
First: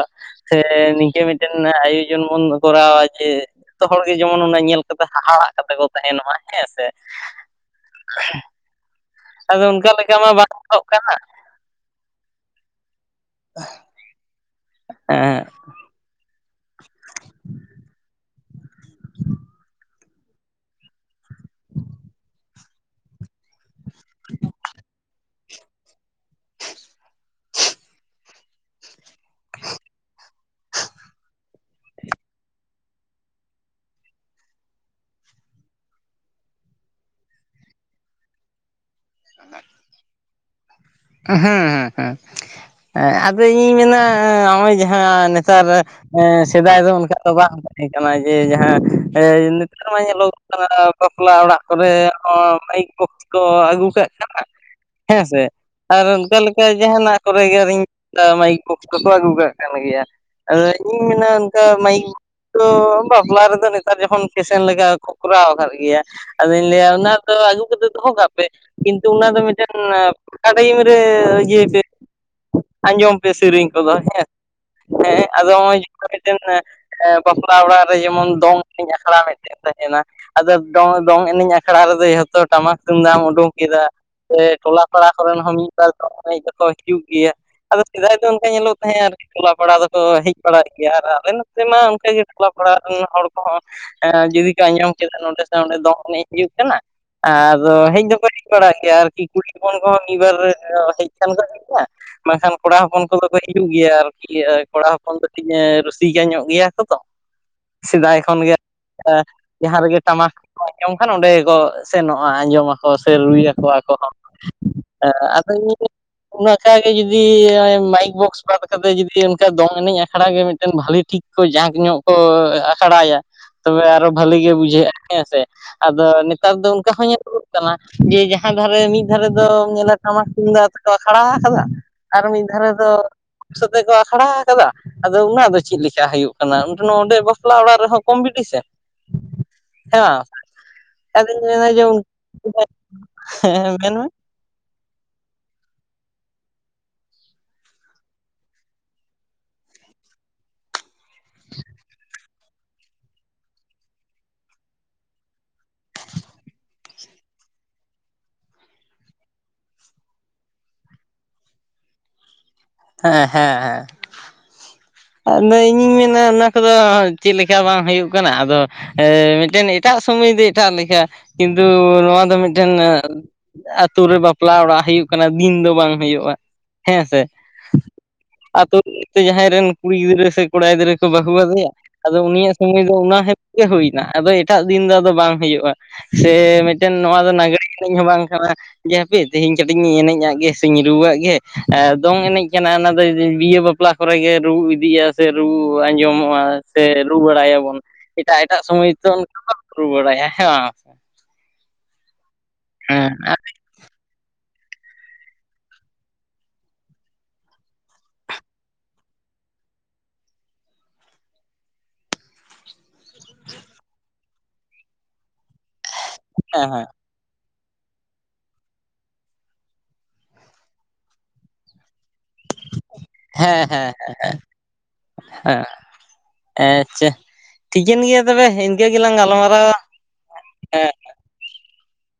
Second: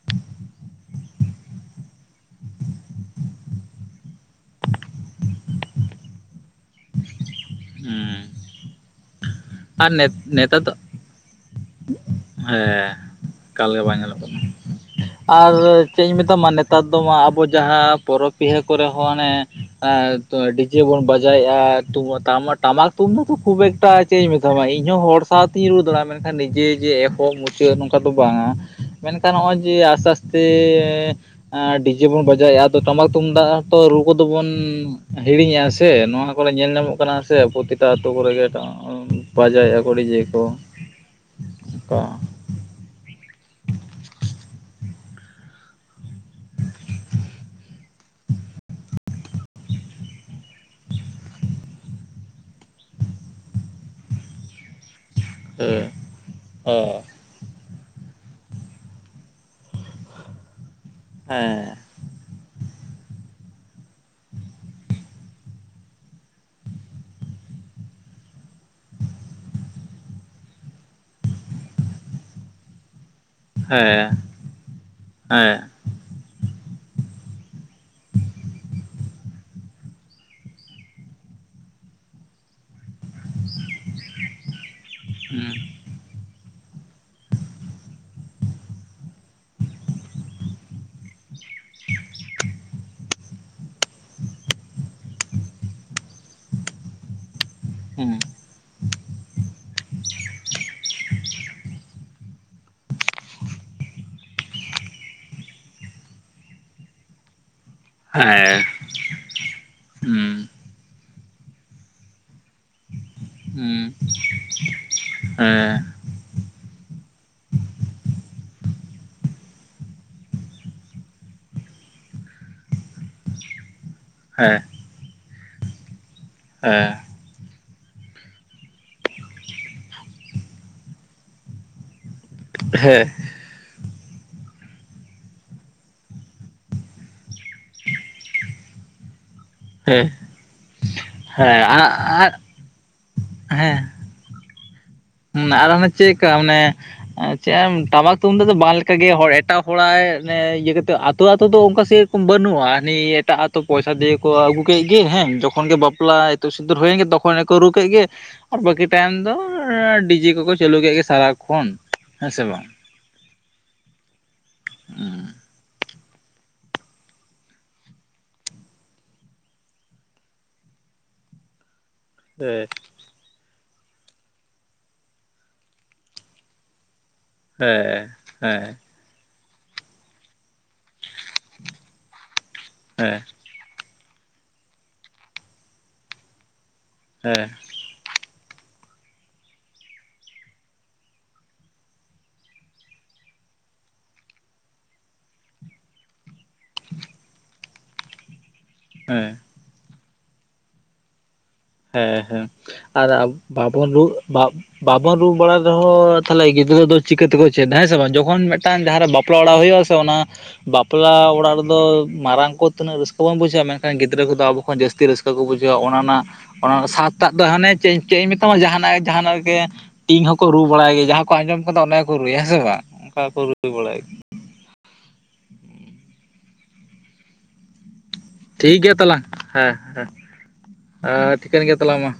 ᱥᱮ ᱱᱤᱝᱠᱟᱹ ᱢᱤᱫᱴᱮᱱ ᱟᱭᱳᱡᱚᱱ ᱵᱚᱱ ᱠᱚᱨᱟᱣᱟ ᱡᱮ ᱡᱷᱚᱛᱚ ᱦᱚᱲᱜᱮ ᱡᱮᱢᱚᱱ ᱚᱱᱟ ᱧᱮᱞ ᱠᱟᱛᱮ ᱦᱟᱦᱟᱲᱟᱜ ᱠᱟᱛᱮ ᱠᱚ ᱛᱟᱦᱮᱸᱱ ᱢᱟ ᱦᱮᱸᱥᱮ᱾ ᱦᱩᱸ [inaudible] ᱟᱫᱚ ᱚᱱᱠᱟ ᱟᱨ ᱱᱮᱛ ᱞᱮᱠᱟ ᱢᱟ ᱵᱟᱝ ᱱᱮᱛᱟᱨ ᱫᱚ ᱜᱟᱱᱚᱜ ᱠᱟᱱᱟ᱾ ᱦᱮᱸ ᱮᱠᱟᱞᱜᱮ ᱵᱟᱭ ᱧᱮᱞᱚᱜ ᱠᱟᱱᱟ᱾ ᱦᱮᱸ ᱟᱨ ᱪᱮᱫ ᱤᱧ ᱢᱮᱛᱟᱢᱟ ᱱᱮᱛᱟᱨ ᱫᱚ ᱢᱟ ᱟᱵᱚ ᱡᱟᱦᱟᱸ ᱯᱚᱨᱚᱵᱽ ᱯᱤᱦᱟᱹ ᱠᱚᱨᱮ ᱦᱚᱸ ᱚᱱᱮ ᱮ ᱰᱤᱡᱮ ᱵᱚᱱ ᱵᱟᱡᱟᱭᱮᱫᱼᱟ ᱛᱚᱵᱮ ᱴᱟᱢᱟᱠ ᱛᱩᱵᱩ ᱛᱚ ᱠᱷᱩᱵ ᱮᱠᱴᱟ ᱪᱮᱫ ᱤᱧ ᱢᱮᱛᱟᱢᱟ ᱤᱧᱦᱚᱸ ᱦᱚᱲ ᱥᱟᱶᱛᱮᱧ ᱨᱩ ᱫᱟᱲᱮᱭᱟᱜᱼᱟ ᱢᱮᱱᱠᱷᱟᱱ ᱱᱤᱡᱮ ᱡᱮ ᱮᱠ ᱠᱚ ᱢᱩᱪᱟᱹᱫ ᱱᱚᱝᱠᱟ ᱫᱚ ᱵᱟᱝᱟ ᱢᱮᱱᱠᱷᱟᱱ ᱱᱚᱜᱼᱚᱭ ᱡᱮ ᱟᱥᱛᱮ ᱟᱥᱛᱮ ᱰᱤᱡᱮ ᱵᱚᱱ ᱵᱟᱡᱟᱣᱮᱫᱼᱟ, ᱟᱫᱚ ᱴᱟᱢᱟᱠ ᱛᱩᱢᱫᱟᱜ ᱛᱚ ᱨᱩ ᱠᱚᱫᱚ ᱵᱚᱱ ᱦᱤᱲᱤᱧᱮᱫᱼᱟ ᱥᱮ? ᱱᱚᱣᱟ ᱠᱚᱚᱨᱮ ᱧᱮᱞ ᱧᱟᱢᱚᱜ ᱠᱟᱱᱟ ᱥᱮ ᱟᱯᱚᱛᱤᱛᱟ ᱟᱹᱛᱩᱳ ᱠᱚᱨᱮᱜᱮ ᱵᱟᱸᱡᱟᱭᱮᱫᱼᱟᱠᱚ ᱰᱤᱡᱮ ᱠᱚ᱾ ᱮᱸ ᱦᱮᱸ ᱠᱚ ᱦᱮᱸ᱾ ᱮᱸ ᱟᱫᱚ ᱤᱧᱤᱧ ᱢᱮᱱᱟ ᱱᱚᱜᱼᱚᱭ ᱡᱟᱦᱟᱸ ᱱᱮᱛᱟᱨ ᱥᱮᱫᱟᱭ ᱫᱚ ᱚᱱᱠᱟ ᱫᱚ ᱵᱟᱝ ᱛᱟᱦᱮᱸ ᱠᱟᱱᱟ ᱡᱮ ᱡᱟᱦᱟᱸ ᱱᱮᱛᱟᱨ ᱢᱟ ᱧᱮᱞᱚᱜ ᱠᱟᱱᱟ ᱵᱟᱯᱞᱟ ᱚᱲᱟᱜ ᱠᱚᱨᱮ ᱚ ᱢᱟᱭᱤᱠ ᱵᱚᱠᱥ ᱠᱚ ᱟᱹᱜᱩ ᱠᱟᱜ ᱠᱟᱱᱟ ᱦᱮᱸᱥᱮ? ᱮ ᱟᱨ ᱚᱱᱠᱟ ᱞᱮᱠᱟ ᱮ ᱡᱟᱦᱟᱸᱱᱟᱜ ᱠᱚᱨᱮ ᱜᱮ ᱟᱨ ᱢᱟᱭᱤᱠ ᱠᱚᱠᱚ ᱟᱹᱜᱩ ᱠᱟᱜ ᱠᱟᱱ ᱜᱮᱭᱟ᱾ ᱟᱫᱚ ᱤᱧ ᱢᱮᱱᱟ ᱚᱱᱠᱟ ᱦᱮᱸ ᱢᱟᱭᱤᱠ ᱛᱚ ᱵᱟᱯᱞᱟ ᱨᱮᱫᱚ ᱱᱮᱛᱟᱨ ᱡᱚᱠᱷᱚᱱ ᱯᱷᱮᱥᱮᱱ ᱞᱮᱠᱟ ᱠᱚᱨᱟᱣ ᱠᱟᱫ ᱜᱮᱭᱟ, ᱟᱫᱚᱧ ᱞᱟᱹᱭᱟ ᱚᱱᱟ ᱫᱚ ᱟᱹᱜᱩ ᱠᱟᱛᱮᱫ ᱫᱚᱦᱚ ᱠᱟᱜ ᱯᱮ ᱠᱤᱱᱛᱩ ᱚᱱᱟ ᱫᱚ ᱢᱤᱫᱴᱮᱱ ᱚᱱᱟ ᱴᱟᱭᱤᱢ ᱨᱮ ᱤᱭᱟᱹ ᱯᱮ ᱟᱸᱡᱚᱢ ᱯᱮ ᱥᱮᱨᱮᱧ ᱠᱚᱫᱚ ᱦᱮᱸ ᱦᱮᱸ ᱟᱫᱚ ᱱᱚᱜᱼᱚᱭ ᱢᱤᱫᱴᱮᱱ ᱦᱮᱸ ᱵᱟᱯᱞᱟ ᱚᱲᱟᱜ ᱨᱮ ᱡᱮᱢᱚᱱ ᱫᱚᱝ ᱤᱧ ᱟᱠᱷᱲᱟ ᱢᱤᱫᱴᱮᱱ ᱛᱟᱦᱮᱸᱱᱟ᱾ ᱟᱫᱚ ᱫᱚᱝ ᱫᱚᱝ ᱮᱱᱮᱡ ᱟᱠᱷᱲᱟ ᱨᱮᱫᱚ ᱡᱷᱚᱛᱚ ᱴᱟᱢᱟᱠ ᱛᱩᱢᱫᱟᱜᱟᱢ ᱩᱰᱩᱠ ᱠᱮᱫᱟ, ᱥᱮ ᱴᱚᱞᱟ ᱯᱟᱲᱟ ᱠᱚᱨᱮᱱ ᱦᱩᱸ ᱦᱚᱸ ᱢᱤᱫ ᱵᱟᱨ ᱮᱱᱮᱡ ᱫᱚᱠᱚ ᱦᱤᱡᱩᱜ ᱜᱮᱭᱟ, ᱟᱫᱚ ᱥᱮᱫᱟᱭ ᱫᱚ ᱚᱱᱠᱟ ᱧᱮᱞᱚᱜ ᱛᱟᱦᱮᱸᱜ ᱴᱚᱞᱟ-ᱯᱟᱲᱟ ᱫᱚᱠᱚ ᱦᱮᱡ ᱵᱟᱲᱟᱭᱮᱱ ᱜᱮᱭᱟ ᱟᱨ ᱟᱞᱮ ᱱᱚᱛᱮ ᱢᱟ ᱚᱱᱠᱟᱜᱮ ᱴᱚᱞᱟ-ᱯᱟᱲᱟ ᱨᱮᱱ ᱦᱚᱲ ᱠᱚᱦᱚᱸᱼᱼ [unintelligible] ᱡᱩᱫᱤ ᱠᱚ ᱟᱸᱡᱚᱢ ᱠᱮᱫᱟ ᱱᱚᱰᱮ ᱥᱮ ᱚᱸᱰᱮ ᱫᱚᱝ ᱮᱱᱮᱡ ᱦᱩᱭᱩᱜ ᱠᱟᱱᱟ᱾ [unintelligible] ᱟᱫᱚ ᱦᱮᱡ ᱦᱩᱸ ᱫᱚᱠᱚ ᱦᱮᱡ ᱵᱟᱲᱟᱟᱜ ᱜᱮᱭᱟ ᱟᱨᱠᱤ ᱠᱩᱲᱤ ᱦᱚᱯᱚᱱᱼᱼ [unintelligible] ᱢᱤᱫ ᱵᱟᱨ ᱦᱮᱡ [unintelligible] ᱟᱠᱟᱱ [unintelligible] ᱜᱮᱭᱟ᱾ ᱵᱟᱝᱠᱷᱟᱱ ᱠᱚᱲᱟ ᱦᱚᱯᱚᱱ ᱠᱚᱫᱚ ᱠᱚ ᱦᱤᱡᱩᱜ ᱜᱮᱭᱟ ᱟᱨᱠᱤ [unintelligible] ᱠᱚᱲᱟ ᱦᱚᱯᱚᱱ ᱫᱚ ᱠᱟᱹᱴᱤᱦ ᱨᱩᱥᱤᱠᱟ ᱧᱚᱜ ᱜᱮᱭᱟ ᱠᱚᱛᱚ᱾ ᱥᱮᱫᱟᱭ ᱠᱷᱚᱱᱜᱮ ᱦᱮᱸ [unintelligible] ᱡᱟᱦᱟᱸ ᱨᱮᱜᱮ ᱦᱩᱸ ᱴᱟᱢᱟᱠᱼᱼ ᱟᱸᱡᱚᱢ ᱠᱷᱟᱱ ᱚᱸᱰᱮ ᱜᱮᱠᱚ ᱥᱮᱱᱚᱜᱼᱟ᱾ ᱟᱸᱡᱚᱢᱟᱠᱚ ᱥᱮ ᱨᱩᱭᱟᱠᱚ ᱦᱩᱸ ᱟᱠᱚ ᱦᱚᱸ ᱾ ᱦᱮᱸ ᱟᱫᱚ [unintelligible] ᱚᱱᱮ ᱚᱱᱠᱟ ᱜᱮ ᱡᱩᱫᱤ ᱢᱟᱭᱤᱠ ᱵᱚᱠᱥ ᱵᱟᱫ ᱠᱟᱛᱮ ᱡᱩᱫᱤ ᱚᱱᱠᱟ ᱫᱚᱝ ᱮᱱᱮᱡ ᱟᱠᱷᱲᱟ ᱜᱮ ᱢᱤᱫᱴᱮᱱ ᱵᱷᱟᱹᱞᱤ ᱴᱷᱤᱠ᱾ [unintelligible] ᱡᱟᱸᱠ ᱧᱚᱜ ᱠᱚ ᱟᱠᱷᱲᱟᱭᱟ ᱛᱚᱵᱮ ᱟᱨᱚ ᱵᱷᱟᱹᱞᱤ ᱜᱮ ᱦᱮᱸ ᱵᱩᱡᱷᱟᱹᱜᱼᱟ ᱦᱮᱸ ᱥᱮ᱾ ᱟᱫᱚ ᱱᱮᱛᱟᱨ ᱫᱚ ᱚᱱᱠᱟ ᱦᱚᱸ ᱧᱮᱞᱚᱜ ᱠᱟᱱᱟ ᱡᱮ ᱡᱟᱦᱟᱸ ᱫᱷᱟᱨᱮ ᱢᱤᱫ ᱫᱷᱟᱨᱮᱼᱼ ᱟᱫᱚ ᱧᱮᱞᱟ ᱴᱟᱢᱟᱠ-ᱛᱩᱢᱫᱟᱜ ᱛᱮᱠᱚ ᱟᱠᱷᱲᱟ ᱟᱠᱟᱫᱟ ᱟᱨ ᱢᱤᱫ ᱫᱷᱟᱨᱮ ᱫᱚᱼᱼ ᱦᱮᱸ ᱦᱮᱸ ᱥᱟᱛᱮ ᱠᱚ ᱟᱠᱷᱲᱟ ᱟᱠᱟᱫᱟ᱾ ᱟᱫᱚ ᱚᱱᱟ ᱫᱚ ᱪᱮᱫ ᱞᱮᱠᱟ ᱦᱩᱭᱩᱜ ᱠᱟᱱᱟ [unintelligible] ᱚᱸᱰᱮ ᱵᱟᱯᱞᱟ ᱚᱲᱟᱜ ᱨᱮᱦᱚᱸ ᱠᱚᱢᱯᱤᱴᱤᱥᱮᱱ᱾ [unintelligible] ᱦᱮᱸ [inaudible] ᱦᱮᱸ ᱟᱨ ᱟᱨ ᱦᱮᱸ ᱢᱮᱱ ᱢᱮ᱾ [unintelligible] ᱟᱨ ᱚᱱᱮ ᱪᱮᱫ ᱞᱮᱠᱟ ᱢᱟᱱᱮ ᱼᱼ [unintelligible] ᱪᱮᱫ ᱴᱟᱢᱟᱠ-ᱛᱩᱢᱫᱟᱜ ᱫᱚ ᱵᱟᱝ ᱞᱮᱠᱟᱜᱮ ᱦᱚᱲ ᱮᱴᱟᱜ ᱦᱚᱲᱟᱜ [unintelligible] ᱤᱭᱟᱹ ᱠᱟᱛᱮ ᱟᱛᱳ-ᱟᱛᱳ ᱫᱚ ᱚᱱᱠᱟ ᱥᱮᱼᱼ ᱵᱟᱹᱱᱩᱜᱼᱟ, ᱦᱟᱹᱱᱤ ᱮᱴᱟᱜ ᱟᱛᱳ ᱯᱚᱭᱥᱟ ᱫᱤᱭᱮ ᱠᱚ ᱟᱹᱜᱩ ᱠᱮᱫ ᱜᱮ ᱦᱮᱸ, ᱡᱚᱠᱷᱚᱱ ᱜᱮ ᱵᱟᱯᱞᱟᱼᱼ ᱤᱛᱩᱫ-ᱥᱤᱸᱫᱩᱨ ᱦᱩᱭᱮᱱ ᱜᱮ ᱛᱚᱠᱷᱚᱱ ᱜᱮᱠᱚ ᱨᱩᱻ ᱠᱮᱫ ᱜᱮ ᱟᱨ ᱵᱟᱹᱠᱤ ᱴᱟᱭᱤᱢ ᱫᱚ ᱰᱤᱼᱼ ᱰᱤᱡᱮ ᱠᱚᱠᱚ ᱪᱟᱹᱞᱩ ᱠᱮᱫ ᱜᱮ ᱥᱟᱨᱟᱠᱷᱚᱱ ᱦᱮᱸ ᱥᱮ ᱵᱟᱝ ᱾ ᱦᱮᱸ ᱦᱮᱸ ᱦᱮᱸ᱾ ᱦᱮᱸ ᱦᱮᱸ [unintelligible] ᱤᱼᱧᱤᱧ ᱢᱮᱱᱟ ᱚᱱᱟ ᱠᱚᱫᱚ [unintelligible] ᱪᱮᱫ ᱞᱮᱠᱟ ᱵᱟᱝ ᱦᱩᱭᱩᱜ ᱠᱟᱱᱟ ᱟᱫᱚᱼᱼ [unintelligible] ᱢᱤᱫᱴᱮᱱ ᱮᱴᱟᱜ ᱥᱚᱢᱚᱭ ᱫᱚ ᱮᱴᱟᱜ ᱞᱮᱠᱟ ᱠᱤᱱᱛᱩ ᱱᱚᱣᱟ ᱫᱚ ᱢᱤᱫᱴᱮᱱ [unintelligible] ᱟᱛᱩ ᱨᱮ ᱵᱟᱯᱞᱟ ᱚᱲᱟᱜ ᱦᱩᱭᱩᱜ ᱠᱟᱱᱟ ᱫᱤᱱ ᱫᱚ ᱵᱟᱝ ᱦᱩᱭᱩᱜᱼᱟ, ᱦᱮᱸ ᱥᱮ᱾ ᱦᱮᱸ ᱦᱮᱸ ᱾ ᱥᱮ ᱡᱟᱦᱟᱸᱭ ᱨᱮᱱ ᱠᱩᱲᱤ ᱜᱤᱫᱽᱨᱟᱹ ᱥᱮ ᱠᱚᱲᱟ ᱜᱤᱫᱽᱨᱟᱹ ᱠᱚ ᱵᱟᱹᱦᱩ ᱟᱫᱮᱭᱟ ᱟᱫᱚ ᱩᱱᱤᱭᱟᱜ ᱥᱚᱢᱚᱭ ᱫᱚ ᱦᱮᱸ ᱚᱱᱟ ᱦᱮᱞᱯ ᱜᱮ ᱦᱩᱭᱼᱼ ᱟᱫᱚ ᱮᱴᱟᱜ ᱫᱤᱱ ᱫᱚ ᱟᱫᱚ ᱵᱟᱝ ᱦᱩᱭᱩᱜᱼᱟ, ᱥᱮ ᱢᱤᱫᱴᱮᱱ ᱱᱚᱣᱟ ᱫᱚ ᱱᱟᱜᱽᱲᱮ [unintelligible] ᱦᱚᱸ ᱵᱟᱝ ᱠᱟᱱᱟ᱾ ᱡᱮ ᱦᱟᱯᱮ ᱛᱤᱦᱤᱧ ᱠᱟᱹᱴᱤᱡ ᱤᱧ ᱮᱱᱮᱡᱼᱟᱜ ᱜᱮ ᱥᱮᱧ ᱨᱩᱣᱟᱜ ᱜᱮ ᱟᱨ ᱫᱚᱝ ᱮᱱᱮᱡ ᱠᱟᱱᱟ ᱚᱱᱟ ᱫᱚ ᱵᱤᱦᱟᱹ ᱵᱟᱯᱞᱟ᱾ ᱠᱚᱨᱮ ᱜᱮ ᱨᱩᱻ [unintelligible] ᱤᱫᱤᱭᱟ ᱥᱮ ᱨᱩᱻ ᱟᱸᱡᱚᱢᱚᱜᱼᱟ ᱥᱮ ᱨᱩᱻ ᱵᱟᱲᱟᱭᱟᱵᱚᱱ ᱮᱴᱟᱜ-ᱮᱴᱟᱜ ᱥᱚᱢᱚᱭ ᱛᱚ ᱦᱮᱸ ᱚᱱᱠᱟᱼᱼ ᱨᱩᱻ ᱵᱟᱲᱟᱭᱟ ᱦᱮᱸ ᱥᱮ ᱵᱟᱝ᱾ ᱦᱮᱸ ᱦᱮᱸ ᱟᱨ ᱦᱮᱸ [unintelligible] ᱵᱟᱵᱚᱱ ᱨᱩᱻ [unintelligible] ᱵᱟᱵᱚᱱ ᱨᱩᱻ ᱵᱟᱲᱟᱭ ᱨᱮᱦᱚᱸ ᱛᱟᱦᱚᱞᱮ ᱜᱤᱫᱽᱨᱟᱹ ᱫᱚ ᱪᱤᱠᱟᱹ ᱛᱮᱠᱚ ᱪᱮᱫ ᱦᱮᱸ ᱥᱮ ᱵᱟᱝ ᱡᱚᱠᱷᱚᱱ ᱢᱤᱫᱴᱟᱝ ᱡᱟᱦᱟᱸ ᱨᱮ ᱵᱟᱯᱞᱟ ᱚᱲᱟᱜ ᱦᱩᱭᱩᱜᱼᱟᱼᱼ ᱛᱚ ᱚᱱᱟ ᱵᱟᱯᱞᱟ ᱚᱲᱟᱜ ᱨᱮᱫᱚ ᱢᱟᱨᱟᱝ ᱠᱚᱼᱼ ᱛᱤᱱᱟᱹᱜ ᱨᱟᱹᱥᱠᱟᱹ ᱵᱟᱝ ᱵᱩᱡᱷᱟᱹᱣᱜᱼᱟ ᱢᱮᱱᱠᱷᱟᱱ ᱜᱤᱫᱽᱨᱟᱹ ᱠᱚᱫᱚ ᱟᱵᱚ ᱠᱷᱚᱱ ᱡᱟᱹᱥᱛᱤ ᱨᱟᱹᱥᱠᱟᱹ ᱠᱚ ᱵᱩᱡᱷᱟᱹᱣᱟ ᱚᱱᱟ ᱨᱮᱱᱟᱜ ᱦᱮᱸ ᱦᱮᱸ ᱚᱱᱟ ᱥᱟᱛᱼᱼ ᱥᱮᱛᱟᱜ ᱫᱚ ᱦᱟᱱᱮ ᱪᱮᱫ ᱤᱧ ᱢᱮᱛᱟᱢᱟ ᱡᱟᱦᱟᱱᱟᱜ-ᱡᱟᱦᱟᱱᱟᱜ ᱜᱮ ᱴᱤᱝ ᱦᱚᱸᱠᱚ ᱨᱩᱻ ᱵᱟᱲᱟᱭ ᱜᱮᱭᱟ ᱡᱟᱦᱟᱸ ᱠᱚ ᱟᱸᱡᱚᱢ ᱠᱟᱫᱟ ᱚᱱᱟᱼᱼ ᱠᱚ ᱨᱩᱭᱟ ᱦᱮᱸ ᱥᱮ ᱵᱟᱝ ᱚᱱᱠᱟ ᱠᱚ ᱨᱩᱻ ᱦᱮᱸ ᱦᱮᱸ ᱵᱟᱲᱟᱭ᱾ ᱦᱮᱸ, ᱟᱪᱪᱷᱟ ᱴᱷᱤᱠᱟᱹᱱ ᱜᱮᱭᱟ ᱛᱚᱵᱮ ᱴᱷᱤᱠ ᱤᱱᱠᱟᱹ ᱜᱮᱭᱟ ᱜᱮᱞᱟᱝ ᱛᱟᱞᱟᱝ ᱦᱮᱸ ᱜᱟᱞᱢᱟᱨᱟᱣᱟ᱾ ᱦᱮᱸ ᱮ [unintelligible] ᱴᱷᱤᱠᱟᱹᱱ ᱜᱮᱭᱟ ᱛᱟᱞᱟᱝ ᱢᱟ᱾